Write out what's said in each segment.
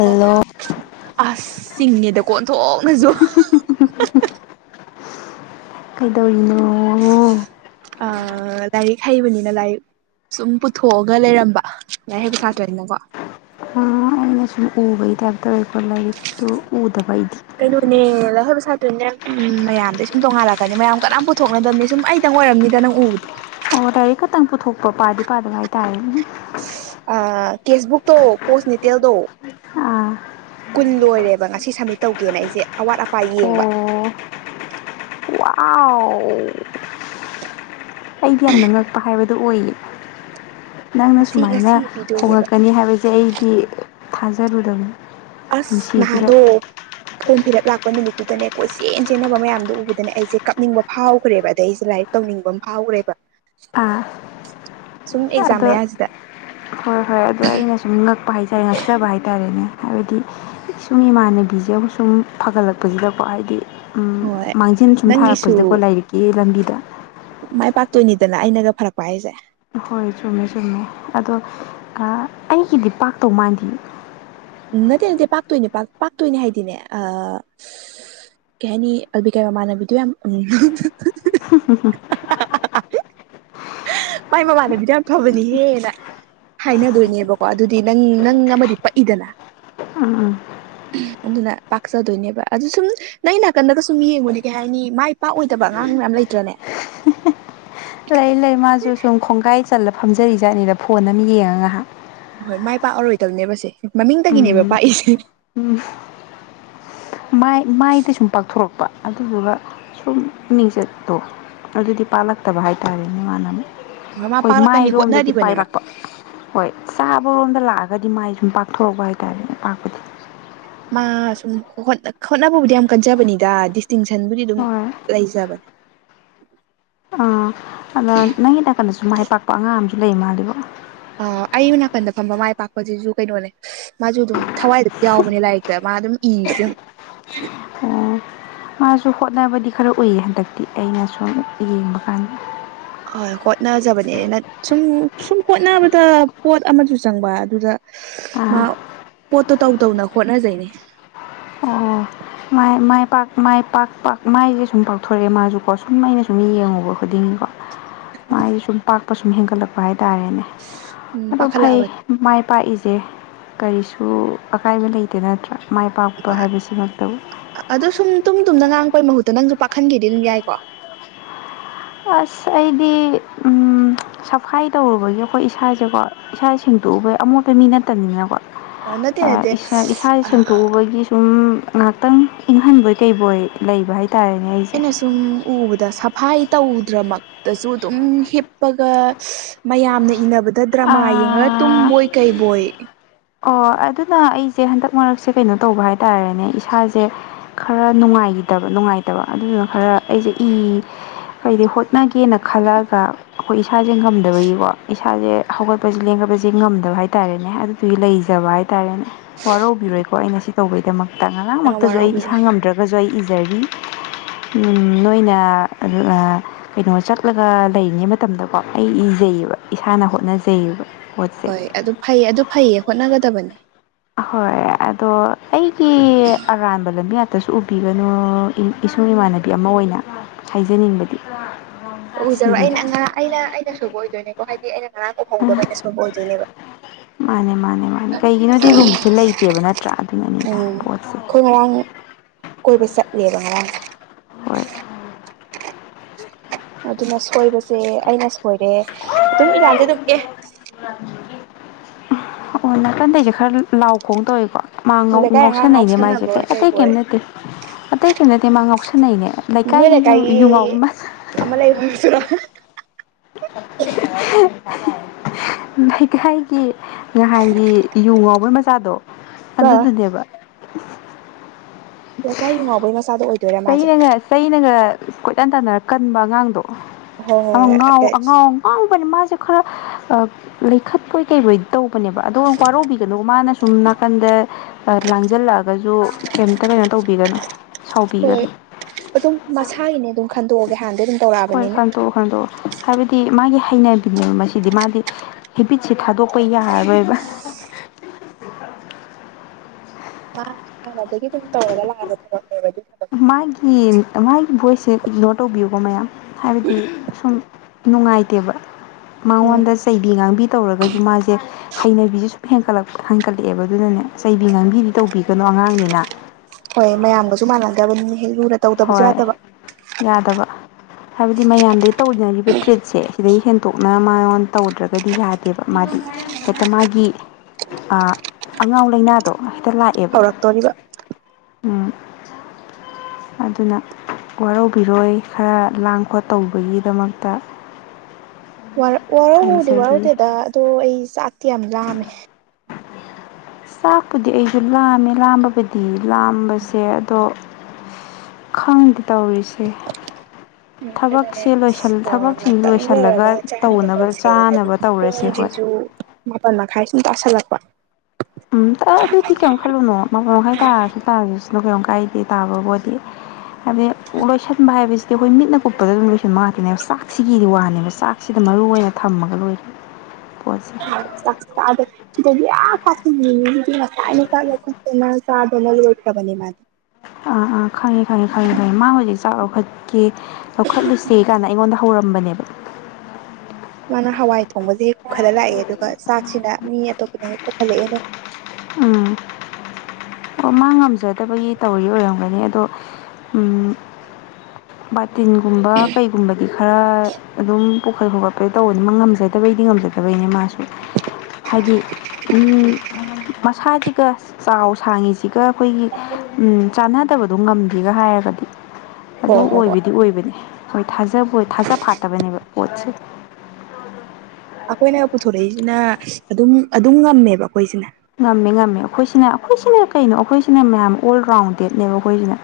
Hello ꯑꯁ ꯆꯤꯡꯉꯦꯗ ꯑꯣꯟꯊꯣꯛꯅꯁꯨ ꯀꯩꯗꯧꯔꯤꯅꯣ ꯑ ꯂꯥꯏꯔꯤꯛ ꯍꯩꯕꯅꯤꯅ ꯂꯥꯏꯔꯤꯛ ꯁꯨꯝ ꯄꯨꯊꯣꯛꯑꯒ ꯂꯩꯔꯝꯕ ꯂꯥꯏꯔꯤꯛ ꯍꯩꯕ ꯁꯥꯇ꯭ꯔꯅꯤꯅꯀꯣ ꯑꯥ ꯑꯩꯅ ꯁꯨꯝ ꯎꯕꯩ ꯇꯥꯏꯞꯇ ꯇꯧꯋꯦꯕꯀꯣ ꯂꯥꯏꯔꯤꯛꯇꯣ ꯎꯗꯕ ꯑꯩꯗꯤ ꯀꯩꯅꯣꯅꯦ ꯂꯥꯏꯔꯤꯛ ꯍꯩꯕ ꯁꯇ꯭ꯔꯥꯔꯤꯅꯤꯅꯦ ꯃꯌꯥꯝꯗꯩ ꯁꯨꯝ ꯇꯣꯡꯉꯥꯜꯂꯛꯀꯅꯤ ꯃꯌꯥꯝ ꯀꯅꯥꯝ ꯄꯨꯊꯣꯛꯅꯗꯕꯅꯤ ꯁꯨꯝ ꯑꯩ ꯈꯤꯇꯪ ꯑꯣꯏꯔꯝꯅꯤꯗ ꯅꯪ ꯎꯕꯗꯣ ꯑꯣ ꯂꯥꯏꯔꯤꯛ ꯈꯛꯇꯪ ꯄꯨꯊꯣꯛꯄ ꯄꯥꯗꯤ ꯄꯥꯗꯕ ꯍꯥꯏꯇꯥꯔꯦ ꯑ ꯀꯦꯁꯕꯨꯛꯇꯣ ꯄꯣꯁ ꯅꯤꯇꯦꯜꯗꯣ ꯑꯥ ꯀꯨꯟ ꯂꯣꯏꯔꯦꯕ ꯉꯁꯤ ꯁꯝꯃꯤꯠ ꯇꯧꯒꯦꯅ ꯑꯩꯁꯦ ꯑꯋꯥꯠ ꯑꯄꯥ ꯌꯦꯡꯕ ꯑꯣ ꯋꯥꯎ ꯑꯩꯗꯤ ꯌꯥꯝꯅ ꯉꯛꯄ ꯍꯥꯏꯕ ꯑꯗꯨ ꯑꯣꯏꯌꯦ ꯅꯪꯅ ꯉꯁꯤ ꯁꯨꯃꯥꯏꯅ ꯉꯁꯤ ꯄꯤꯗꯣꯏꯅꯦꯕ ꯍꯣꯉꯛꯀꯅꯤ ꯍꯥꯏꯕꯁꯦ ꯑꯩꯗꯤ ꯊꯖꯔꯨꯗꯕꯅꯦ ꯑꯁ ꯅꯥꯍꯗꯣ ꯐꯣꯝ ꯐꯤꯂꯞ ꯂꯥꯛꯄ ꯅꯨꯃꯤꯠꯇꯨꯗꯅꯦ ꯀꯣꯏ ꯆꯦꯟ ꯆꯦꯟꯅꯕ ꯃꯌꯥꯝꯗꯣ ꯎꯕꯗꯅꯦ ꯑꯩꯁꯦ ꯀꯞꯅꯤꯡꯕ ꯐꯥꯎꯈ꯭ꯔꯦꯕ ꯑꯗꯩ ꯑꯩꯁꯦ ꯂꯥꯏꯔꯤꯛ ꯇꯧꯅꯤꯡꯕ ꯑꯃ ꯐꯥꯎꯈ꯭ꯔꯦꯕ ꯑꯥ ꯁꯨꯝ ꯑꯦꯛꯖꯥꯝ ꯑꯗꯣ ꯃꯌꯥꯁꯤꯗ ꯈꯔ ꯈꯔ ꯑꯗꯣ ꯑꯩꯅ ꯁꯨꯝ ꯉꯛꯄ ꯍꯥꯏꯖꯔꯦ ꯉꯛꯆꯕ ꯍꯥꯏꯔꯦ ꯍꯥꯏꯇꯥꯔꯦꯅꯦ ꯍꯥꯏꯕꯗꯤ ꯢꯁꯨꯡ ꯏꯃꯥꯟꯅꯕꯤꯁꯦ ꯑꯃꯨꯛ ꯁꯨꯝ ꯐꯒꯠꯂꯛꯄꯁꯤꯗꯀꯣ ꯍꯥꯏꯗꯤ ꯍꯣꯏ ꯃꯥꯡꯖꯤꯟ ꯁꯨꯝ ꯅꯪꯒꯤꯁꯨ ꯊꯥꯔꯛꯄꯁꯤꯗꯀꯣ ꯂꯥꯏꯔꯤꯛꯀꯤ ꯂꯝꯕꯤꯗ ꯃꯥꯏ ꯄꯥꯛꯇꯣꯏꯅꯤꯗꯅ ꯑꯩꯅꯒ ꯐꯔꯛꯄ ꯍꯥꯏꯁꯦ ꯍꯣꯏ ꯆꯨꯝꯃꯦ ꯆꯨꯝꯃꯦ ꯑꯗꯣ ꯑꯩꯒꯤꯗꯤ ꯄꯥꯛꯇꯧ ꯃꯥꯟꯗꯤ ꯅꯠꯇꯦ ꯅꯠꯇꯦ ꯄꯥꯛꯇꯣꯏꯅꯦ ꯄꯥꯛ ꯄꯥꯛꯇꯣꯏꯅꯦ ꯍꯥꯏꯗꯤꯅꯦ ꯑ ꯀꯩꯍꯥꯢꯅꯤ ꯑꯜꯕꯤꯀꯥꯏ ꯃꯃꯥꯟꯅꯕꯤꯗꯨ ꯌꯥꯝ ꯎꯝ ꯍ ꯍ ꯍꯨꯝ ꯃꯥꯏ ꯃꯃꯥꯟꯅꯕꯤꯗꯣ ꯌꯥꯝ ꯐꯕꯅꯤꯍꯦꯅ ꯍꯥꯏꯅꯗꯣꯏꯅꯦꯕꯀꯣ ꯑꯗꯨꯗꯤ ꯅꯪ ꯅꯪ ꯑꯃꯗꯤ ꯄꯛꯏꯗꯅ ꯎꯝ ꯎꯝ ꯑꯗꯨꯅ ꯄꯥꯛꯆꯗꯣꯏꯅꯦꯕ ꯑꯗꯨ ꯁꯨꯝ ꯅꯪ ꯅꯥꯀꯟꯗꯒ ꯁꯨꯝ ꯌꯦꯡꯉꯨꯅꯤ ꯀꯩ ꯍꯥꯏꯅꯤ ꯃꯥꯏ ꯄꯥꯛꯑꯣꯏꯗꯕ ꯑꯉꯥꯡ ꯃꯌꯥꯝ ꯂꯩꯇ꯭ꯔꯅꯦ ꯂꯩ ꯂꯩ ꯃꯥꯁꯨ ꯁꯨꯝ ꯈꯣꯡꯒꯥꯏ ꯆꯜꯂ ꯐꯝꯖꯔꯤꯖꯥꯠꯅꯤꯗ ꯐꯣꯟ ꯑꯃ ꯌꯦꯡꯉꯒ ꯉꯥꯏꯍꯥꯛ ꯑꯍꯣꯏ ꯃꯥꯏ ꯄꯥꯛꯑꯔꯣꯏꯗꯕꯅꯦꯕꯁꯦ ꯃꯃꯤꯡꯇꯒꯤꯅꯦꯕ ꯎꯝ ꯄꯥꯛꯏꯁꯦ ꯎꯝ ꯃꯥꯏ ꯃꯥꯏꯗ ꯁꯨꯝ ꯄꯥꯛꯊꯣꯔꯛꯄ ꯑꯗꯨꯗꯨꯒ ꯁꯨꯝ ꯃꯤꯡꯆꯠꯇꯣ ꯑꯗꯨꯗꯤ ꯄꯥꯜꯂꯛꯇꯕ ꯍꯥꯏꯇꯥꯔꯦ ꯃꯥꯟꯅꯃꯨꯛ ꯃꯥ ꯍꯣꯏ ꯄꯥꯛꯂꯛꯀꯅꯤ ꯃꯥꯏꯔꯣꯝꯗꯗꯤ ꯍꯣꯠꯅꯔꯤꯕꯅꯦ ꯃꯥ ꯄꯥꯛꯂꯛꯄ ꯍꯣꯏ ꯆꯥꯕꯔꯣꯝꯗ ꯂꯥꯛꯑꯒꯗꯤ ꯃꯥꯏ ꯁꯨꯝ ꯄꯥꯛꯊꯣꯔꯛꯄ ꯍꯥꯏꯇꯥꯔꯦ ꯄꯥꯛꯄꯗꯤ ꯃꯥ ꯁꯨꯝ ꯍꯣꯠꯅꯕꯕꯨꯗꯤ ꯌꯥꯝ ꯀꯟꯖꯕꯅꯤꯗ ꯗꯤꯁꯇꯤꯡꯁꯟꯕꯨꯗꯤ ꯑꯗꯨꯝ ꯍꯣꯏ ꯂꯩꯖꯕꯅꯦ ꯑꯃ ꯅꯪꯒꯤ ꯅꯥꯀꯟꯗꯁꯨ ꯃꯥꯏ ꯄꯥꯛꯄ ꯑꯉꯥꯡ ꯑꯃꯁꯝꯨ ꯂꯩ ꯃꯥꯜꯂꯤꯕꯣ ꯑ ꯑꯩ ꯅꯥꯀꯟꯗ ꯐꯝꯕ ꯃꯥꯏ ꯄꯥꯛꯄꯁꯤꯁꯨ ꯀꯩꯅꯣꯅꯦ ꯃꯥꯁꯨ ꯑꯗꯨꯝ ꯊꯋꯥꯏꯗ ꯌꯥꯎꯕꯅꯦ ꯂꯥꯏꯔꯤꯛꯇ ꯃꯥ ꯑꯗꯨꯝ ꯏꯁꯦ ꯑꯣ ꯃꯥꯁꯨ ꯍꯣꯠꯅꯕꯗꯤ ꯈꯔ ꯎꯏꯌꯦ ꯍꯟꯗꯛꯇꯤ ꯑꯩꯅ ꯁ ꯑꯃꯨ ꯌꯦꯡꯕ ꯀꯥꯟꯗ ꯍꯣꯏ ꯍꯣꯠꯅꯖꯕꯅꯦꯅ ꯁꯨꯝ ꯁꯨꯝ ꯍꯣꯠꯅꯕꯗ ꯄꯣꯠ ꯑꯃꯁꯨ ꯆꯪꯕ ꯑꯗꯨꯗ ꯃꯥ ꯑꯥ ꯄꯣꯠꯇꯣ ꯇꯧ ꯇꯧꯅ ꯍꯣꯠꯅꯖꯩꯅꯦ ꯑꯣ ꯃ ꯃꯥꯏ ꯄꯥꯛ ꯃꯥꯏ ꯄꯥꯛ ꯄꯥꯛ ꯃꯥꯏꯁꯦ ꯁꯨꯝ ꯄꯥꯛꯊꯣꯔꯛꯑꯦ ꯃꯥꯁꯨꯀꯣ ꯁꯨꯝ ꯑꯩꯅ ꯁꯨꯝ ꯌꯦꯡꯉꯨꯕ ꯈꯨꯗꯤꯡꯒꯤꯀꯣ ꯃꯥꯏ ꯁꯨꯝ ꯄꯥꯛꯄ ꯁꯨꯝ ꯍꯦꯟꯒꯠꯂꯛꯄ ꯍꯥꯏꯇꯥꯔꯦꯅꯦ ꯎꯝ ꯑꯗꯣ ꯐꯩ ꯄꯥꯈꯠꯂꯛꯑꯕꯅꯤ ꯃꯥꯏ ꯄꯥꯛꯏꯁꯦ ꯀꯔꯤꯁꯨ ꯑꯀꯥꯏꯕ ꯂꯩꯇꯦ ꯅꯠꯇ꯭ꯔꯥ ꯃꯥꯏ ꯄꯥꯛꯄ ꯍꯥꯏꯕꯁꯤꯃꯠꯇꯕꯨ ꯑꯗꯣ ꯁꯨꯝ ꯇꯨꯝ ꯇꯨꯝꯅ ꯉꯥꯡꯉꯛꯄꯩ ꯃꯍꯨꯠꯇ ꯅꯪꯁꯨ ꯄꯥꯈꯟꯒꯦꯗꯤ ꯑꯗꯨꯝ ꯌꯥꯏꯀꯣ ꯑꯁ ꯑꯩꯗꯤ ꯎꯝ ꯁꯐꯥꯏ ꯇꯧꯔꯨꯕꯒꯤ ꯑꯩꯈꯣꯏ ꯏꯁꯥꯁꯦꯀꯣ ꯏꯁꯥꯁꯦ ꯁꯦꯡꯇꯣꯛꯎꯕꯩ ꯑꯃꯣꯠꯄ ꯃꯤ ꯅꯠꯇꯕꯅꯤꯅꯀꯣ ꯑꯣ ꯅꯠꯇꯦ ꯅꯠꯇꯦ ꯏꯁꯥ ꯢꯁꯥꯖꯦ ꯑꯩꯅ ꯁꯦꯡꯇꯣꯛꯎꯕꯒꯤ ꯁꯝ ꯉꯥꯏꯍꯥꯛꯇꯪ ꯏꯪꯍꯟꯕꯣꯏ ꯀꯩꯕꯣꯏ ꯂꯩꯕ ꯍꯥꯏꯇꯥꯔꯦꯅꯦ ꯑꯩꯁꯦ ꯁꯨꯝ ꯎꯕꯗ ꯁꯐꯥꯏ ꯇꯧꯗ꯭ꯔꯃꯛ ꯇꯁꯨ ꯑꯗꯨꯝ ꯍꯤꯞꯄꯒ ꯃꯌꯥꯝꯅ ꯏꯟꯅꯕꯗ ꯗ꯭ꯔꯃꯥ ꯌꯦꯡꯉꯒ ꯑꯥ ꯇꯨꯝꯕꯣꯏ ꯀꯩꯕꯣꯏ ꯑꯣ ꯑꯗꯨꯅ ꯑꯩꯁꯦ ꯍꯟꯗꯛ ꯃꯔꯛꯁꯦ ꯀꯩꯅꯣ ꯇꯧꯕ ꯍꯥꯏꯇꯥꯔꯦꯅꯦ ꯏꯁꯥꯁꯦ ꯈꯔ ꯅꯨꯡꯉꯥꯏꯈꯤꯗꯕ ꯅꯨꯡꯉꯥꯏꯇꯕ ꯑꯗꯨꯅ ꯈꯔ ꯑꯩꯁꯦ ꯏ ꯍꯥꯏꯗꯤ ꯍꯣ ꯆꯠꯅꯒꯦꯅ ꯈꯜꯂꯛꯑꯒ ꯑꯩꯈꯣꯏ ꯏꯁꯥꯁꯦ ꯉꯝꯗꯕꯒꯤꯀꯣ ꯏꯁꯥꯁꯦ ꯍꯧꯒꯠꯄꯁꯦ ꯂꯦꯡꯒꯠꯄꯁꯦ ꯉꯝꯗꯕ ꯍꯥꯏꯇꯥꯔꯦꯅꯦ ꯑꯗꯨꯗꯨꯒꯤ ꯂꯩ ꯖꯕ ꯍꯥꯏꯇꯥꯔꯦꯅꯦ ꯋꯥꯔꯧꯕꯤꯔꯣꯏꯀꯣ ꯑꯩ ꯉꯁꯤ ꯇꯧꯕꯩꯗꯃꯛꯇ ꯉꯔꯥꯡꯃꯛꯇꯁꯨ ꯑꯩ ꯋꯥꯔꯥꯎꯕꯤꯔꯣꯏ ꯏꯁꯥ ꯉꯝꯗ꯭ꯔ ꯁꯨ ꯑꯩ ꯏꯖꯔꯤ ꯅꯣꯏꯅ ꯑꯗꯨꯒ ꯀꯩꯅꯣ ꯆꯠꯂꯒ ꯂꯩꯔꯤꯉꯩ ꯃꯇꯝꯗꯀꯣ ꯑꯩ ꯏꯖꯩꯌꯦꯕ ꯏꯁꯥꯅ ꯍꯣꯠꯅꯖꯩꯌꯦꯕ ꯄꯣꯠꯁꯦ ꯍꯣꯏ ꯑꯗꯨ ꯐꯩꯌꯦ ꯑꯗꯨ ꯐꯩꯌꯦ ꯍꯣꯠꯅꯒꯗꯕꯅꯤ ꯑꯍꯣꯏ ꯑꯗꯣ ꯑꯩꯒꯤ ꯑꯔꯥꯟꯕ ꯂꯝꯕꯦꯜ ꯀꯩꯁꯨ ꯎꯕꯤꯒꯅꯨ ꯏꯁꯨꯡ ꯏꯃꯥꯟꯅꯕꯤ ꯑꯃ ꯑꯣꯏꯅ ꯍꯥꯏꯖꯅꯤꯡꯕꯗꯤ ꯑꯣ ꯎꯖꯔꯣ ꯑꯩꯅ ꯁꯤꯅꯤꯗ ꯑꯥꯡ ꯑꯩꯅ ꯑꯩꯅ ꯁꯣꯏꯕ ꯑꯣꯏꯗꯣꯏꯅꯦꯀꯣ ꯍꯥꯏꯗꯤ ꯑꯩꯅ ꯉꯔꯥꯡ ꯎꯍꯧꯗꯕ ꯑꯩꯅ ꯁꯣꯏꯕ ꯑꯣꯏꯗꯣꯏꯅꯦꯕ ꯃꯥꯅꯦ ꯃꯥꯅꯦ ꯃꯥꯅꯦ ꯀꯩꯒꯤꯅꯣꯗꯤ ꯔꯨꯝꯁꯦ ꯂꯩꯇꯦꯕ ꯅꯠꯇ꯭ꯔꯥ ꯑꯗꯨꯅꯅꯤꯅ ꯎꯝ ꯄꯣꯠꯁꯦ ꯑꯩꯈꯣꯏ ꯉꯔꯥꯡ ꯀꯣꯏꯕ ꯆꯠꯂꯦꯕ ꯉꯔꯥꯡ ꯍꯣꯏ ꯑꯗꯨꯅ ꯁꯣꯏꯕꯁꯦ ꯑꯩꯅ ꯁꯣꯏꯔꯦ ꯑꯗꯨꯝ ꯏꯔꯥꯟꯁꯦ ꯑꯗꯨꯝ ꯑꯦ ꯅꯀꯟꯗꯩꯁꯦ ꯈꯔ ꯂꯥꯎ ꯈꯣꯡ ꯇꯧꯋꯦꯀꯣ ꯃꯥ ꯅꯣꯏ ꯂꯩꯀꯥꯏ ꯑꯉꯥꯡ ꯉꯥꯎꯁꯟꯅꯩꯅꯦ ꯃꯥꯏꯁꯦ ꯀꯩ ꯉꯥꯎꯁꯟꯅꯕꯣꯏ ꯑꯇꯩ ꯀꯩꯕꯣꯏ ꯀꯩꯝ ꯅꯠꯇꯦ ꯑꯇꯩꯒꯤ ꯅꯠꯇꯦ ꯃꯥ ꯉꯥꯎꯁꯟꯅꯩꯅꯦ ꯂꯩꯀꯥꯏꯒꯤ ꯌꯨ ꯌꯨꯉꯎꯕ ꯑꯃꯥ ꯂꯩꯕꯗꯨꯁꯨ [inaudible] ꯂꯩꯀꯥꯏꯒꯤ ꯅꯍꯥꯟꯒꯤ ꯌꯨ ꯉꯥꯎꯕꯩ ꯃꯆꯥꯗꯣ ꯑꯗꯨꯗꯨꯅꯦꯕ ꯂꯩꯀꯥꯏ ꯌꯨ ꯉꯎꯕꯩ ꯃꯆꯥꯗꯣ ꯑꯣꯏ ꯆꯩꯅꯒ ꯆꯩꯅꯒ ꯀꯣꯏꯇꯥꯟ ꯇꯥꯟꯅꯔ ꯀꯟꯕ ꯑꯉꯥꯡꯗꯣ ꯍꯣꯏ ꯍꯣꯏ ꯉꯥꯎ ꯍꯣꯏ ꯑꯉꯥꯎ ꯉꯥꯎꯕꯅꯤ ꯃꯥꯁꯦ ꯈꯔ ꯂꯩꯈꯠꯄꯣꯏ ꯀꯩꯕꯣꯏꯗꯤ ꯇꯧꯕꯅꯦꯕ ꯑꯗꯣ ꯋꯥꯔꯧꯕꯤꯒꯅꯨ ꯃꯥꯅ ꯁꯨꯝ ꯅꯥꯀꯟꯗ ꯂꯥꯡꯁꯤꯜꯂꯛꯑꯒꯁꯨ ꯀꯩꯌꯦꯝꯇ ꯀꯩꯅꯣ ꯇꯧꯕꯤꯒꯅꯨ ꯍꯣꯏ ꯁꯥꯎꯕꯤꯒꯅꯨ ꯑꯗꯨꯝ ꯃꯁꯥꯒꯤꯅꯦ ꯑꯗꯨꯝ ꯈꯟꯗꯣꯛꯑꯒꯦ ꯍꯥꯟꯗꯩꯩ ꯑꯗꯨꯝ ꯍꯣꯏ ꯇꯧꯔꯛꯑꯕꯅꯤꯅ ꯈꯟꯇꯣꯛꯑꯣ ꯈꯟꯇꯣꯛꯑꯣ ꯍꯥꯏꯕꯗꯤ ꯃꯥꯒꯤ ꯍꯩꯅꯕꯤꯅꯦꯕ ꯃꯁꯤꯗꯤ ꯃꯥꯒꯤ ꯍꯦꯕꯤꯠꯁꯦ ꯊꯥꯗꯣꯛꯄ ꯌꯥꯔꯔꯣꯏꯕ ꯃꯥ ꯍꯥꯟꯅꯗꯒꯤ ꯑꯗꯨꯝ ꯇꯧꯔꯒ ꯂꯥꯛꯑꯕ ꯊꯕꯛꯅꯦꯕ ꯑꯗꯨ ꯊꯕꯛꯇꯨ ꯃꯥꯒꯤ ꯃꯥꯒꯤ ꯚꯣꯏꯁꯁꯦ ꯏꯛꯅꯣꯔ ꯇꯧꯕꯤꯌꯨꯕ ꯃꯌꯥꯝ ꯍꯥꯏꯕꯗꯤ ꯁꯨꯝ ꯅꯨꯡꯉꯥꯏꯇꯦꯕ ꯎꯝ ꯃꯉꯣꯟꯗ ꯆꯩꯕꯤ ꯉꯥꯡꯕꯤ ꯇꯧꯔꯒꯁꯨ ꯃꯥꯁꯦ ꯍꯩꯅꯕꯤꯁꯦ ꯁꯨꯝ ꯍꯦꯟꯀꯠꯂꯛꯄ ꯍꯦꯟꯀꯠꯂꯛꯑꯦꯕ ꯑꯗꯨꯅꯅꯦ ꯆꯩꯕꯤ ꯉꯥꯡꯕꯤꯗꯤ ꯇꯧꯕꯤꯒꯅꯣ ꯑꯉꯥꯡꯅꯤꯅ ꯍꯣꯏ ꯃꯌꯥꯝꯒꯁꯨ ꯃꯥꯟꯅꯗꯕꯅꯤ ꯍꯦꯛ ꯂꯨꯅ ꯇꯧꯗꯕꯁꯨ ꯍꯣꯏ ꯌꯥꯗꯕ ꯌꯥꯗꯕ ꯍꯥꯏꯕꯗꯤ ꯃꯌꯥꯝꯗꯒꯤ ꯇꯧꯅꯔꯤꯕ ꯇ꯭ꯔꯤꯠꯁꯦ ꯁꯤꯗꯩ ꯍꯦꯟꯇꯣꯛꯅ ꯃꯥꯉꯣꯟ ꯇꯧꯗ꯭ꯔꯒꯗꯤ ꯌꯥꯗꯦꯕ ꯃꯥꯗꯤ ꯍꯦꯛꯇ ꯃꯥꯒꯤ ꯑ ꯑꯉꯥꯎ ꯂꯩꯅꯥ ꯗꯣ ꯍꯦꯛꯇ ꯂꯥꯛꯑꯦꯕ ꯍꯧꯔꯛꯇꯣꯔꯤꯕ ꯎꯝ ꯑꯗꯨꯅ ꯋꯥꯔꯧꯕꯤꯔꯣꯏ ꯈꯔ ꯂꯥꯡ ꯈꯣꯠ ꯇꯧꯕꯒꯤꯗꯃꯛꯇ [unintelligible] [inaudible] ꯋꯥꯔꯧꯕꯥꯕꯨꯗꯤ ꯍꯥꯏꯖꯔꯤ ꯋꯥꯔꯧꯗꯦꯗ ꯑꯗꯣ ꯑꯩ ꯆꯥꯛꯇꯤ ꯌꯥꯝ ꯂꯥꯝꯃꯦ ꯆꯥꯛꯄꯨꯗꯤ ꯑꯩꯁꯨ ꯂꯥꯝꯃꯦ ꯂꯥꯝꯕꯕꯨꯗꯤ ꯂꯥꯝꯕꯁꯦ ꯑꯗꯣ ꯈꯪꯗꯦ ꯇꯧꯔꯤꯁꯦ ꯎꯝ ꯀꯩꯅꯣꯅꯦ ꯊꯕꯛꯁꯦ ꯂꯣꯏꯁꯜ ꯑ ꯊꯕꯛꯁꯤꯡ ꯉꯥꯛꯇꯪ ꯂꯩꯔꯒ ꯂꯣꯏꯁꯤꯜꯂꯒ ꯆꯥꯅꯕ ꯇꯧꯅꯕ ꯇꯧꯁꯦ ꯍꯥꯏꯗꯤ ꯆꯥꯅꯕ ꯇꯧꯔꯁꯦ ꯍꯣꯏ ꯄꯨꯡꯁꯤꯁꯨꯨ ꯃꯥꯄꯜ ꯃꯈꯥꯏ ꯁꯨꯝ ꯇꯁꯜꯂꯛꯄ ꯎꯝ ꯑꯗꯨꯏꯗꯤ ꯀꯩꯝ ꯈꯜꯂꯨꯅꯣ ꯃꯄꯥꯟ ꯃꯈꯥꯏ ꯇꯥꯔꯗꯤ ꯇꯥꯔꯤꯁꯤꯅꯣ ꯀꯔꯤꯝ ꯀꯥꯏꯗꯦ ꯇꯥꯕꯕꯨꯗꯤ ꯍꯥꯏꯗꯤ ꯂꯣꯏꯁꯟꯕ ꯍꯥꯏꯕꯁꯤ ꯑꯩꯈꯣꯏ ꯃꯤꯠꯅ ꯀꯨꯞꯄꯗ ꯑꯗꯨꯝ ꯂꯣꯏꯁꯤꯟꯕ ꯉꯥꯛꯇꯦꯅꯦꯕ ꯆꯥꯛꯁꯤꯒꯤ ꯋꯥꯅꯦꯕ ꯆꯥꯛꯁꯤꯗ ꯃꯔꯨ ꯑꯣꯏꯅ ꯊꯝꯃꯒ ꯂꯣꯏꯔꯦ ꯄꯣꯠꯁꯦ ꯆꯗ ꯆꯗ ꯌꯥ ꯀꯇ [inaudible] ꯥꯏꯅ ꯆꯥꯂ ꯈ ꯐꯦꯃꯁꯜꯒꯣꯁꯕꯅꯤ ꯃꯥ [inaudible] ꯑꯥ ꯑꯥ ꯈꯪꯉꯦ ꯈꯪꯉꯦ ꯈꯪꯉꯦ ꯈꯪꯉꯦ ꯃꯥ ꯍꯧꯖꯤꯛ ꯆꯥꯛ ꯂꯧꯈꯠꯀꯦ ꯆꯥꯎꯈꯠꯂꯨꯁꯦ ꯀꯥꯢꯅ ꯑꯩꯉꯣꯟꯗ ꯍꯧꯔꯝꯕꯅꯦꯕ ꯃꯥꯅ ꯍꯋꯥꯏ ꯊꯣꯡꯕꯁꯦ ꯍꯦꯛ ꯄꯨꯈꯠꯂ ꯂꯥꯛꯑꯦ ꯑꯗꯨꯒ ꯆꯥꯛꯁꯤꯅ ꯃꯤ ꯑꯇꯣꯞꯄꯅ ꯍꯦꯛ ꯄꯨꯈꯠꯂꯛꯑꯦꯅꯦ ꯎꯝ ꯑꯣ ꯃꯥ ꯉꯝꯖꯗꯕꯒꯤ ꯇꯧꯔꯤ ꯑꯣꯏꯔꯝꯒꯅꯤ ꯑꯗꯣ [inaudible] ꯕꯥꯇꯤꯟꯒꯨꯝꯕ ꯀꯩꯒꯨꯝꯕꯗꯤ ꯈꯔ ꯑꯗꯨꯝ ꯄꯨꯈꯠ ꯈꯣꯠꯈꯠꯄꯗꯤ ꯇꯧꯕꯅꯤ ꯃꯥ ꯉꯝꯖꯗꯕꯩꯗꯤ ꯉꯝꯖꯗꯕꯩꯅꯦ ꯃꯥꯁꯨ ꯍꯥꯏꯗꯤ ꯎꯝ ꯑ ꯃꯁꯥꯁꯤꯒ ꯆꯥꯎ ꯁꯥꯡꯉꯤꯁꯤꯒ ꯑꯩꯈꯣꯏꯒꯤ ꯎꯝ ꯆꯥꯟꯅꯗꯕꯗꯣ ꯉꯝꯗꯦꯒ ꯍꯥꯏꯔꯒꯗꯤ ꯍꯣ ꯑꯗꯨ ꯍꯣ ꯍꯣꯏ ꯑꯣꯏꯕꯗꯤ ꯑꯣꯏꯕꯅꯤ ꯍꯣꯏ ꯊꯥꯖꯕ ꯊꯥꯖ ꯐꯥꯠꯇꯕꯅꯦꯕ ꯄꯣꯠꯁꯦ ꯑꯩꯈꯣꯏꯅ ꯄꯨꯊꯣꯔꯛꯏꯁꯤꯅ ꯑꯗꯨꯝ ꯑꯗꯨꯝ ꯉꯝꯃꯦꯕ ꯑꯩꯈꯣꯏꯁꯤꯅ ꯉꯝꯃꯦ ꯉꯝꯃꯦ ꯑꯩꯈꯣꯏꯁꯤꯅ ꯑꯩꯈꯣꯏꯁꯤꯅ ꯀꯩꯅꯣ ꯑꯩꯈꯣꯏꯁꯤꯅ ꯃꯌꯥꯝ ꯑꯣꯜ ꯔꯥꯎꯟꯗꯦꯗꯅꯦꯕ ꯑꯩꯈꯣꯏꯁꯤꯅ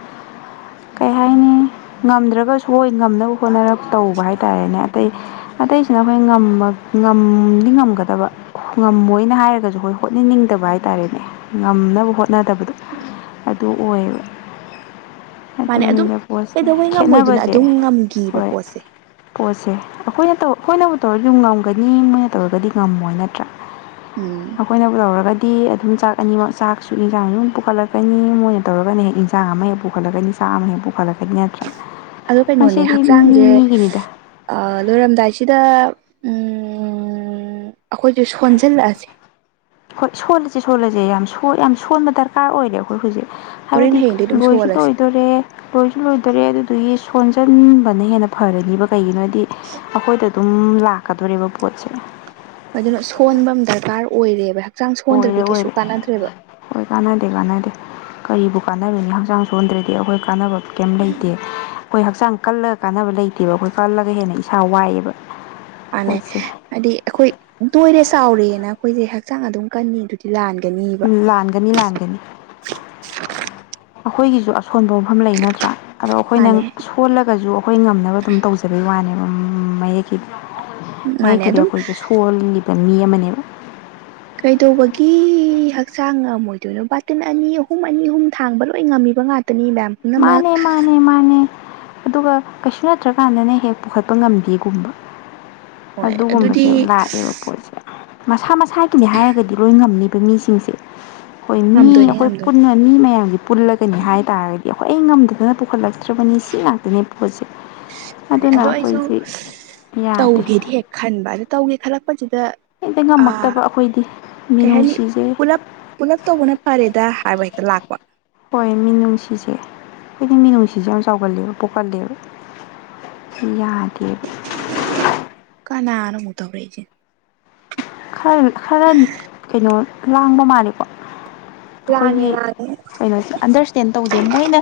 ꯀꯩ ꯍꯥꯏꯅꯤ ꯉꯝꯗ꯭ꯔꯒꯁꯨ ꯍꯣꯏ ꯉꯝꯅꯕ ꯈꯣꯠꯅꯔꯥꯞ ꯇꯧꯕ ꯍꯥꯏꯇꯥꯥꯔꯦꯅꯦ ꯑꯇꯩ ꯑꯇꯩꯁꯤꯅ ꯑꯩꯈꯣꯏ ꯉꯝꯗꯤ ꯉꯝꯒꯗꯕ ꯉꯝꯃꯣꯏꯅ ꯍꯥꯏꯔꯒꯁꯨ ꯑꯩꯈꯣꯏ ꯍꯣꯠꯅꯅꯤꯡꯗꯕ ꯍꯥꯏꯇꯥꯔꯦꯅꯦ ꯉꯝꯅꯕ ꯍꯣꯠꯅꯗꯕꯗꯣ ꯑꯗꯨ ꯑꯣꯏꯌꯦꯕ ꯃꯥꯅꯦ ꯑꯗꯨꯝ ꯑꯗꯨꯅꯤꯅꯦ ꯄꯣꯠꯁꯦ ꯀꯩꯗꯧꯕꯩ ꯉꯝꯃꯣꯏꯗꯨꯅ ꯈꯦꯠꯅꯕꯁꯦ ꯑꯗꯨꯝ ꯉꯝꯈꯤꯕ ꯍꯣꯏ ꯄꯣꯠꯁꯦ ꯄꯣꯠꯁꯦ ꯑꯩꯈꯣꯏꯅ ꯑꯩꯈꯣꯏꯅꯕꯨ ꯇꯧꯔꯗꯤ ꯑꯗꯨꯝ ꯉꯝꯒꯅꯤ ꯃꯣꯏꯅ ꯇꯧꯔꯒꯗꯤ ꯉꯝꯃꯣꯏ ꯅꯠꯇ꯭ꯔꯥ ꯎꯝ ꯑꯩꯈꯣꯏꯅꯕꯨ ꯇꯧꯔꯒꯗꯤ ꯑꯗꯨꯝ ꯆꯥꯛ ꯑꯅꯤꯃꯛ ꯆꯥꯛꯁꯨ ꯌꯦꯟꯁꯥꯡ ꯑꯗꯨꯝ ꯄꯨꯈꯠꯂꯛꯀꯅꯤ ꯃꯣꯏꯅ ꯇꯧꯔꯒꯅ ꯍꯦꯛ ꯌꯦꯟ ꯌꯦꯟꯁꯥꯡ ꯑꯃ ꯍꯦꯛ ꯄꯨꯈꯠꯂꯛꯀꯅꯤ ꯆꯥ ꯑꯃ ꯍꯦꯛ ꯄꯨꯈꯠꯂꯛꯀꯅꯤ ꯅꯠꯇ꯭ꯔꯥ ꯑꯗꯣ ꯀꯩꯅꯣꯅꯦ ꯉꯁꯤꯗꯤ ꯍꯛꯆꯥꯡꯁꯦ ꯃꯤ ꯃꯤꯒꯤꯅꯤꯗ ꯂꯣꯏꯔꯝꯗꯥꯏꯁꯤꯗ ꯑꯩꯈꯣꯏꯁꯨ ꯁꯣꯟꯖꯤꯜꯂꯛꯑꯁꯦ ꯍꯣꯏ ꯁꯣꯜꯂꯁꯦ ꯁꯣꯜꯂꯁꯦ ꯌꯥꯝ ꯌꯥꯝ ꯁꯣꯟꯕ ꯗꯔꯀꯥꯔ ꯑꯣꯏꯔꯦ ꯑꯩꯈꯣꯏ ꯍꯧꯖꯤꯛ ꯍꯣꯔꯦꯟ ꯍꯥꯏꯕꯗꯤ ꯍꯌꯦꯡꯗꯤ ꯑꯗꯨꯝ ꯂꯣꯏꯁꯨ ꯁꯣꯜꯂꯁꯦ ꯂꯣꯏꯗꯣꯔꯦ ꯂꯣꯏꯁꯨ ꯂꯣꯏꯗꯔꯦ ꯑꯗꯨꯗꯨꯒꯤ ꯁꯣꯟꯖꯤꯟꯕꯅ ꯍꯦꯟꯅ ꯐꯔꯅꯤꯕ ꯀꯩꯒꯤꯅꯣ ꯍꯥꯏꯗꯤ ꯑꯩꯈꯣꯏꯗ ꯑꯗꯨꯝ ꯎꯝ ꯂꯥꯛꯀꯥꯗꯧꯔꯦꯕ ꯄꯣꯠꯁꯦ ꯑꯗꯨꯅ ꯁꯣꯟꯕ ꯑꯃ ꯗꯔꯀꯥꯔ ꯑꯣꯏꯔꯦꯕ ꯍꯛꯆꯥꯡ ꯑꯣꯏꯔꯦ ꯁꯣꯟꯗ꯭ꯔꯗꯤ ꯀꯩꯁꯨ ꯑꯣꯏꯔꯦ ꯀꯥꯟꯅꯗ꯭ꯔꯦꯕ ꯍꯣꯏ ꯀꯥꯟꯅꯗꯦ ꯀꯥꯟꯅꯗꯦ ꯀꯔꯤꯕꯨ ꯀꯥꯟꯅꯔꯨꯅꯤ ꯍꯛꯆꯥꯡ ꯁꯣꯟꯗ꯭ꯔꯥꯗꯤ ꯑꯩꯈꯣꯏ ꯀꯥꯟꯅꯕ ꯀꯩꯝ ꯂꯩꯇꯦ ꯑꯩꯈꯣꯏ ꯍꯛꯆꯥꯡ ꯀꯜꯂꯒ ꯀꯥꯟꯅꯕ ꯂꯩꯇꯦꯕ ꯑꯩꯈꯣꯏ ꯀꯜꯂꯒ ꯍꯦꯟꯅ ꯏꯁꯥ ꯋꯥꯏꯑꯦꯕ ꯃꯥꯅꯦ ꯄꯣꯠꯁꯦ ꯍꯥꯏꯗꯤ ꯑꯩꯈꯣꯏ ꯅꯣꯏꯔꯦ ꯆꯥꯎꯔꯦꯅ ꯑꯩꯈꯣꯏꯁꯦ ꯍꯛꯆꯥꯡ ꯑꯗꯨꯝ ꯀꯥꯟꯅꯤ ꯂꯥꯟꯒꯅꯤ ꯎꯝ ꯂꯥꯟꯒꯅꯤ ꯂꯥꯟꯒꯅꯤ ꯑꯩꯈꯣꯏꯒꯤꯁꯨ ꯑꯁꯣꯟꯕ ꯃꯐꯝ ꯂꯩ ꯅꯠꯇ꯭ꯔꯥ ꯑꯗꯣ ꯑꯩꯈꯣꯏꯅ ꯃꯥꯅꯦ ꯁꯣꯜꯂꯒꯁꯨ ꯑꯩꯈꯣꯏ ꯉꯝꯅꯕ ꯑꯗꯨꯝ ꯇꯧꯖꯕꯩ ꯋꯥꯅꯦꯕ ꯃꯌꯦꯛ ꯃꯥꯅꯦ ꯃꯌꯦꯛꯀꯤꯗꯤ ꯑꯗꯨꯝ ꯑꯩꯈꯣꯏꯁꯦ ꯁꯣꯜꯂꯤꯕ ꯃꯤ ꯑꯃꯅꯦꯕ ꯀꯩꯗꯧꯕꯒꯤ ꯍꯛꯆꯥꯡ ꯉꯥꯝꯃꯣꯢꯗꯣꯏꯅꯣ ꯕꯥꯇꯤꯜ ꯑꯅꯤ ꯑꯍꯨꯝ ꯑꯅꯤ ꯑꯍꯨꯝ ꯊꯥꯡꯕ ꯂꯣꯏ ꯉꯝꯃꯤꯕ ꯉꯥꯛꯇ ꯉꯥꯛꯇꯅꯤ ꯄꯨꯝꯅꯃꯛ ꯃꯥꯅꯦ ꯃꯥꯅꯦ ꯃꯥꯅꯦ ꯑꯗꯨꯒ ꯀꯩꯁꯨ ꯅꯠꯇ꯭ꯔꯀꯥꯟꯗꯅ ꯍꯦꯛ ꯄꯨꯈꯠꯄ ꯉꯝꯗꯦꯒꯨꯝꯕ ꯍꯣꯏ ꯑꯗꯨꯒꯨꯝꯕꯁꯦ ꯑꯗꯨꯗꯤ ꯂꯥꯛꯑꯦꯕ ꯄꯣꯠꯁꯦ ꯃꯁꯥ ꯃꯁꯥꯒꯤꯅꯤ ꯍꯥꯏꯔꯒꯗꯤ ꯂꯣꯏ ꯉꯝꯅꯤꯕ ꯃꯤꯁꯤꯡꯁꯦ ꯍꯣꯏ ꯃꯤ ꯉꯝꯗꯣꯏꯅꯦ ꯑꯩꯈꯣꯏ ꯉꯝꯗꯣꯏꯅꯦ ꯄꯨꯟꯅ ꯃꯤ ꯃꯌꯥꯝꯒꯤ ꯄꯨꯜꯂꯒꯅꯤ ꯍꯥꯏꯇꯥꯥꯔꯒꯗꯤ ꯑꯩ ꯉꯝꯗꯗꯅ ꯄꯨꯈꯠꯂꯛꯇ꯭ꯔꯕꯅꯤ ꯁꯤ ꯉꯥꯛꯇꯅꯦ ꯄꯣꯠꯁꯦ ꯃꯥꯅꯦ ꯑꯗꯨꯅ ꯑꯗꯣ ꯑꯩꯁꯨ ꯑꯩꯈꯣꯏꯁꯤ ꯌꯥꯗꯦ ꯇꯧꯒꯦꯗꯤ ꯍꯦꯛ ꯈꯟꯕ ꯑꯗ ꯇꯧꯒꯦ ꯈꯜꯂꯛꯄꯁꯤꯗ ꯍꯦꯛꯇ ꯉꯝꯃꯛꯇꯕ ꯑꯩꯈꯣꯏꯗꯤ ꯀꯩ ꯍꯥꯏꯅꯤ ꯃꯤꯅꯨꯡꯁꯤꯁꯦ ꯄꯨꯂꯞ ꯄꯨꯂꯞ ꯇꯧꯕꯅ ꯐꯔꯦꯗ ꯍꯥꯏꯕ ꯍꯦꯛꯇ ꯂꯥꯛꯄ ꯍꯣꯏ ꯃꯤꯅꯨꯡꯁꯤꯁꯦ ꯑꯩꯗꯤ ꯃꯤꯅꯨꯡꯁꯤꯁꯦ ꯌꯥꯝ ꯆꯥꯎꯒꯜꯂꯦꯕ ꯄꯣꯛꯀꯜꯂꯦꯕ ꯌꯥꯗꯦꯕ ꯀꯅꯥꯅꯣ ꯑꯃꯨꯛ ꯇꯧꯔꯛꯏꯖꯤꯅ ꯈꯔꯜ ꯈꯔꯟ ꯀꯩꯅꯣ ꯂꯥꯡꯕ ꯃꯥꯜꯂꯦꯀꯣ ꯂꯥꯡꯉꯦ ꯑꯩꯈꯣꯏꯒꯤ ꯂꯥꯡꯉꯦ ꯀꯩꯅꯣꯁꯦ ꯑꯟꯗꯔꯁ ꯇꯦꯟ ꯇꯧꯗꯦ ꯃꯣꯏꯅ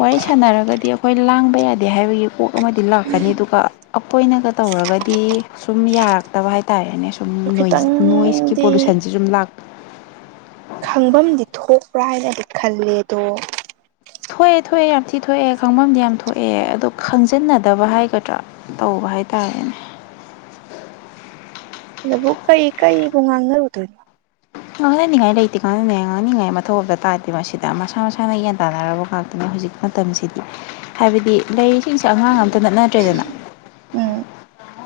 ꯋꯥꯔꯤ ꯁꯥꯟꯅꯔꯒꯗꯤ ꯑꯩꯈꯣꯏ ꯂꯥꯡꯕ ꯌꯥꯗꯦ ꯍꯥꯏꯕꯒꯤ ꯄꯣꯛ ꯑꯃꯗꯤ ꯂꯥꯛꯀꯅꯤ ꯑꯗꯨꯒ ꯑꯈꯣꯏꯅꯒ ꯇꯧꯔꯒꯗꯤ ꯁꯨꯝ ꯌꯥꯔꯛꯇꯕ ꯍꯥꯏꯇꯥꯔꯦꯅꯦ ꯑꯗꯨ ꯈꯤꯇꯪꯗꯤ ꯁꯤ ꯁꯨꯝ ꯂꯥꯛꯄ ꯈꯪꯐꯝꯗꯤ ꯊꯣꯛꯄ꯭ꯔꯥ ꯍꯥꯏꯅꯗꯤ ꯈꯜꯂꯦꯗꯣ ꯊꯣꯛꯑꯦ ꯊꯣꯛꯑꯦ ꯌꯥꯝ ꯊꯤ ꯊꯣꯛꯑꯦ ꯈꯪꯐꯝꯗꯤ ꯌꯥꯝ ꯊꯣꯛꯑꯦ ꯑꯗꯣ ꯈꯪꯖꯤꯟꯅꯗꯕ ꯍꯥꯏꯒꯗ꯭ꯔꯥ ꯇꯧꯕ ꯍꯥꯏꯇꯥꯔꯦꯅꯦ ꯑꯗꯨꯕꯨ ꯀꯩ ꯀꯩꯕꯨ ꯉꯥꯡꯅꯔꯨꯗꯣꯏꯅꯣ ꯉꯥꯡꯅꯅꯤꯡꯉꯥꯏ ꯂꯩꯇꯦ ꯀꯥꯟꯅ ꯉꯥꯡꯅꯤꯡꯉꯥꯏ ꯃꯊꯧ ꯑꯃꯝ ꯇꯥꯗꯦ ꯃꯁꯤꯗ ꯃꯁꯥ ꯃꯁꯥꯅ ꯒꯌꯥꯟ ꯇꯥꯅꯔꯕ ꯉꯥꯛꯇꯅꯦ ꯍꯧꯖꯤꯛꯇꯤ ꯃꯇꯝꯁꯤꯗꯤ ꯍꯥꯏꯕꯗꯤ ꯂꯩꯔꯤꯁꯤꯡꯁꯦ ꯑꯉꯥꯡ ꯑꯃꯇ ꯅꯠꯅꯗ꯭ꯔꯦꯗꯅ ꯎꯝ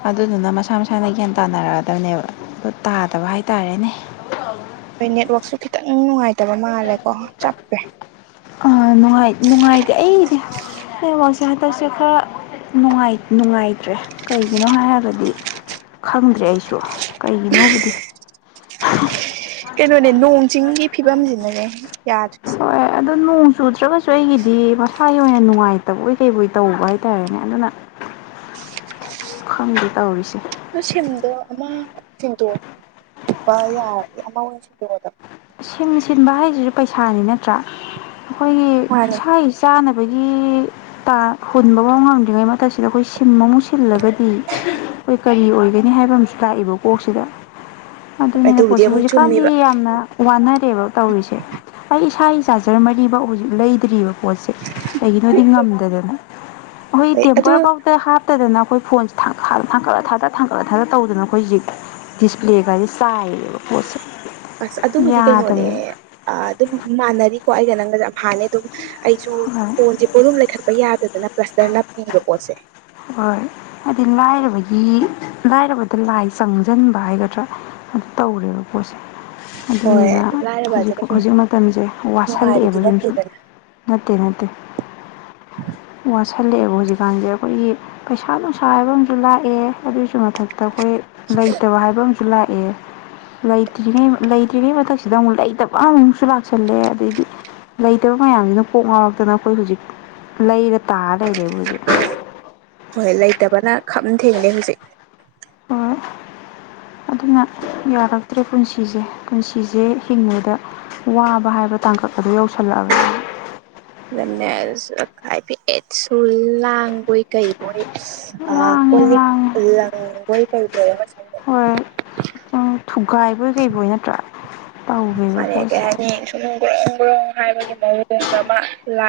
ꯑꯗꯨꯗꯨꯅ ꯃꯁꯥ ꯃꯁꯥꯅ ꯒ꯭ꯌꯥꯟ ꯇꯥꯟꯅꯔꯛꯑꯗꯕꯅꯦꯕ ꯑꯗꯨ ꯇꯥꯗꯕ ꯍꯥꯏꯇꯥꯔꯦꯅꯦ ꯍꯣꯏ ꯅꯦꯠꯋꯥꯛꯁꯨ ꯈꯤꯇꯪ ꯅꯨꯡꯉꯥꯏꯇꯕ ꯃꯥꯜꯂꯦꯀꯣ ꯆꯞꯄꯦ ꯑ ꯅꯨꯉꯥꯏ ꯅꯨꯡꯉꯥꯏꯇꯦ ꯑꯩꯗꯤ ꯅꯦꯠꯋꯥꯛꯁꯦ ꯍꯟꯇꯛꯁꯦ ꯈꯔ ꯅꯨꯡꯉꯥꯏ ꯅꯨꯡꯉꯥꯏꯇ꯭ꯔꯦ ꯀꯩꯒꯤꯅꯣ ꯍꯥꯏꯔꯒꯗꯤ ꯈꯪꯗ꯭ꯔꯦ ꯑꯩꯁꯨ ꯀꯩꯒꯤꯅꯣꯕꯨꯗꯤ ꯀꯩꯅꯣꯅꯦ ꯅꯣꯡ ꯆꯤꯡꯒꯤ ꯐꯤꯕꯝꯁꯤꯅꯅꯦ ꯌꯥꯗ꯭ꯔꯤꯁꯦ ꯍꯣꯏ ꯑꯗꯨ ꯅꯣꯡ ꯆꯨꯗ꯭ꯔꯒꯁꯨ ꯑꯩꯒꯤꯗꯤ ꯃꯁꯥꯒꯤ ꯑꯣꯏꯅ ꯅꯨꯡꯉꯥꯏꯇꯕꯣꯏ ꯀꯩꯕꯣꯏ ꯇꯧꯕ ꯍꯥꯏꯇꯥꯔꯦꯅꯦ ꯑꯗꯨꯅ ꯈꯪꯗ ꯇꯧꯔꯤꯁꯦ ꯑꯗꯣ ꯁꯤꯝꯗꯣ ꯑꯃ ꯁꯤꯟꯗꯣꯛꯄ ꯌꯥꯔꯗꯤ ꯑꯃ ꯑꯣꯏꯅ ꯁꯤꯟꯗꯣꯛꯑꯣꯗꯅ ꯁꯤꯝ ꯁꯤꯟꯕ ꯍꯥꯏꯁꯤꯁꯨ ꯄꯩꯁꯥꯅꯤ ꯅꯠꯇ꯭ꯔꯥ ꯑꯩꯈꯣꯏꯒꯤ ꯃꯥꯅꯦ ꯏꯁꯥꯒꯤ ꯇꯥꯅꯕꯒꯤ ꯥ ꯇꯥ ꯍꯨꯟꯕꯕꯧ ꯉꯝꯗ꯭ꯔꯤꯉꯩ ꯃꯊꯛꯁꯤꯗ ꯑꯩꯈꯣꯏ ꯁꯤꯝ ꯑꯃꯨꯛ ꯁꯤꯜꯂꯒꯗꯤ ꯑꯩꯈꯣꯏ ꯀꯔꯤ ꯑꯣꯏꯒꯅꯤ ꯍꯥꯏꯕ ꯑꯃꯁꯨ ꯂꯥꯛꯏꯕ ꯀꯣꯛꯁꯤꯗ ꯑꯗꯨꯅꯤꯗ ꯑꯗꯨꯕꯨꯗꯤ ꯄꯣꯠꯁꯦ ꯑꯃꯨꯛ ꯍꯧꯖꯤꯛꯀꯥꯟꯗꯤ ꯆꯨꯝꯃꯤꯕ ꯌꯥꯝꯅ ꯋꯥꯅꯔꯦꯕ ꯇꯧꯔꯤꯁꯦ ꯑꯩ ꯏꯁꯥꯒꯤ ꯆꯥꯔꯖ꯭ꯔ ꯃꯔꯤꯕꯧ ꯍꯧꯖꯤꯛ ꯂꯩꯗ꯭ꯔꯤꯕ ꯄꯣꯠꯁꯦ ꯀꯩꯒꯤꯅꯣꯗꯤ ꯉꯝꯗꯗꯅ ꯑꯩꯈꯣꯏ ꯑꯩ ꯑꯗꯣ ꯇꯦꯝꯄꯔ ꯕꯧꯗ ꯍꯥꯞ ꯐꯠꯇꯗꯅ ꯑꯩꯈꯣꯏ ꯐꯣꯟꯁꯦ ꯊꯥꯡ ꯊꯥꯡꯀꯠꯂ ꯊꯥꯗ ꯊꯥꯡꯀꯠꯂ ꯊꯥꯗ ꯇꯧꯗꯅ ꯑꯩꯈꯣꯏ ꯍꯧꯖꯤꯛ ꯗꯤꯁꯄ꯭ꯂꯦꯒꯖꯦ ꯆꯥꯏꯔꯦꯕ ꯞꯣꯠꯁꯦ ꯑꯁ ꯑꯗꯨꯕꯨꯗꯤ ꯀꯩꯅꯣꯅꯦ ꯑ ꯑꯗꯨꯝ ꯃꯥꯟꯅꯔꯤꯀꯣ ꯑꯩꯒ ꯅꯪꯒꯖꯦ ꯑꯝꯍꯥꯅꯦ ꯑꯗꯨꯝ ꯑꯩꯁꯨ ꯐꯣꯟꯁꯦ ꯄꯣꯂꯨꯝ ꯂꯩꯈꯠꯄ ꯌꯥꯗꯗꯅ ꯄ꯭ꯂꯁꯇ꯭ꯔ ꯅꯞꯄꯤꯕ ꯄꯣꯠꯁꯦ ꯍꯣꯏ ꯍꯥꯏꯗꯤ ꯂꯥꯏꯔꯕꯒꯤ ꯂꯥꯏꯔꯕꯗ ꯂꯥꯏ ꯆꯪꯖꯟꯕ ꯍꯥꯏꯒꯗ꯭ꯔꯥ ꯑꯗꯨ ꯇꯧꯔꯦꯕ ꯄꯣꯠꯁꯦ ꯍꯣꯏ ꯑꯗꯨꯅꯤꯗ ꯂꯥꯏꯔꯕꯁꯦ ꯍꯧꯖꯤꯛ ꯀꯩꯁꯨ ꯍꯧꯖꯤꯛ ꯃꯇꯝꯖꯦ ꯅꯨꯡꯉꯥꯏꯕꯗꯤ ꯋꯥꯁꯜꯂꯛꯑꯦꯕ ꯁꯨꯝꯁꯨꯝ ꯅꯠꯇꯦꯗꯅ ꯅꯠꯇꯦ ꯅꯠꯇꯦ ꯋꯥꯁꯜꯂꯛꯑꯦꯕ ꯍꯧꯖꯤꯛꯀꯥꯟꯁꯦ ꯑꯩꯈꯣꯏꯒꯤ ꯄꯩꯁꯥ ꯅꯨꯡꯁꯥ ꯍꯥꯏꯕ ꯑꯃꯁꯨ ꯂꯥꯛꯑꯦ ꯑꯗꯨꯒꯤꯁꯨ ꯃꯊꯛ ꯑꯗ ꯑꯩꯈꯣꯏ ꯂꯩꯇꯕ ꯍꯥꯏꯕ ꯑꯃꯁꯨ ꯂꯥꯛꯑꯦ ꯂꯩꯇ꯭ꯔꯤꯉꯩ ꯂꯩꯇ꯭ꯔꯤꯉꯩ ꯃꯊꯛꯁꯤꯗ ꯑꯃꯨꯛ ꯂꯩꯇꯕꯥ ꯑꯃꯨꯛꯁꯨ ꯂꯥꯛꯁꯜꯂꯦ ꯑꯗꯩꯗꯤ ꯂꯩꯇꯕ ꯃꯌꯥꯝꯁꯤꯅ ꯀꯣꯛ ꯉꯥꯎꯔꯛꯇꯅ ꯑꯩꯈꯣꯏ ꯍꯧꯖꯤꯛ ꯂꯩꯔ ꯇꯥꯔ ꯂꯩꯔꯦꯕ ꯍꯧꯖꯤꯛ ꯍꯣꯏ ꯂꯩꯇꯕꯅ ꯈꯝ ꯊꯦꯡꯂꯦ ꯍꯧꯖꯤꯛ ꯍꯣꯏ ꯑꯗꯨꯅ ꯌꯥꯔꯛꯇ꯭ꯔꯦ ꯄꯨꯟꯁꯤꯖꯦ ꯄꯨꯟꯁꯤꯖꯦ ꯍꯤꯡꯕꯗ ꯋꯥꯕ ꯍꯥꯏꯕ ꯇꯥꯡꯀꯛ ꯑꯗꯨ ꯌꯧꯁꯜꯂꯛꯑꯕꯅꯤ [unintelligible] ꯂꯥꯡꯕꯣꯏ ꯀꯩ ꯃꯣꯏ ꯑ ꯂꯥꯡꯉꯦ ꯀꯣꯜꯂꯤꯛ ꯂꯥꯡꯉꯦ ꯂꯪꯕꯣꯏ ꯀꯩꯕꯣꯏ꯫ ꯍꯣꯏ ꯊꯨꯒꯥꯏꯕꯣꯏ ꯀꯕꯣꯏ ꯅꯠꯇ꯭ꯔꯥ ꯇꯧꯔꯤꯕ ꯑꯩ ꯀꯩ ꯄꯣꯠꯁꯦ ꯍꯥꯏꯅꯤ ꯁꯨꯝ ꯒꯔꯣꯡ ꯒ꯭ꯔꯣꯡ ꯍꯥꯏꯕꯒꯤ ꯃꯑꯣꯡꯁ ꯑꯃ ꯂꯥꯥꯡ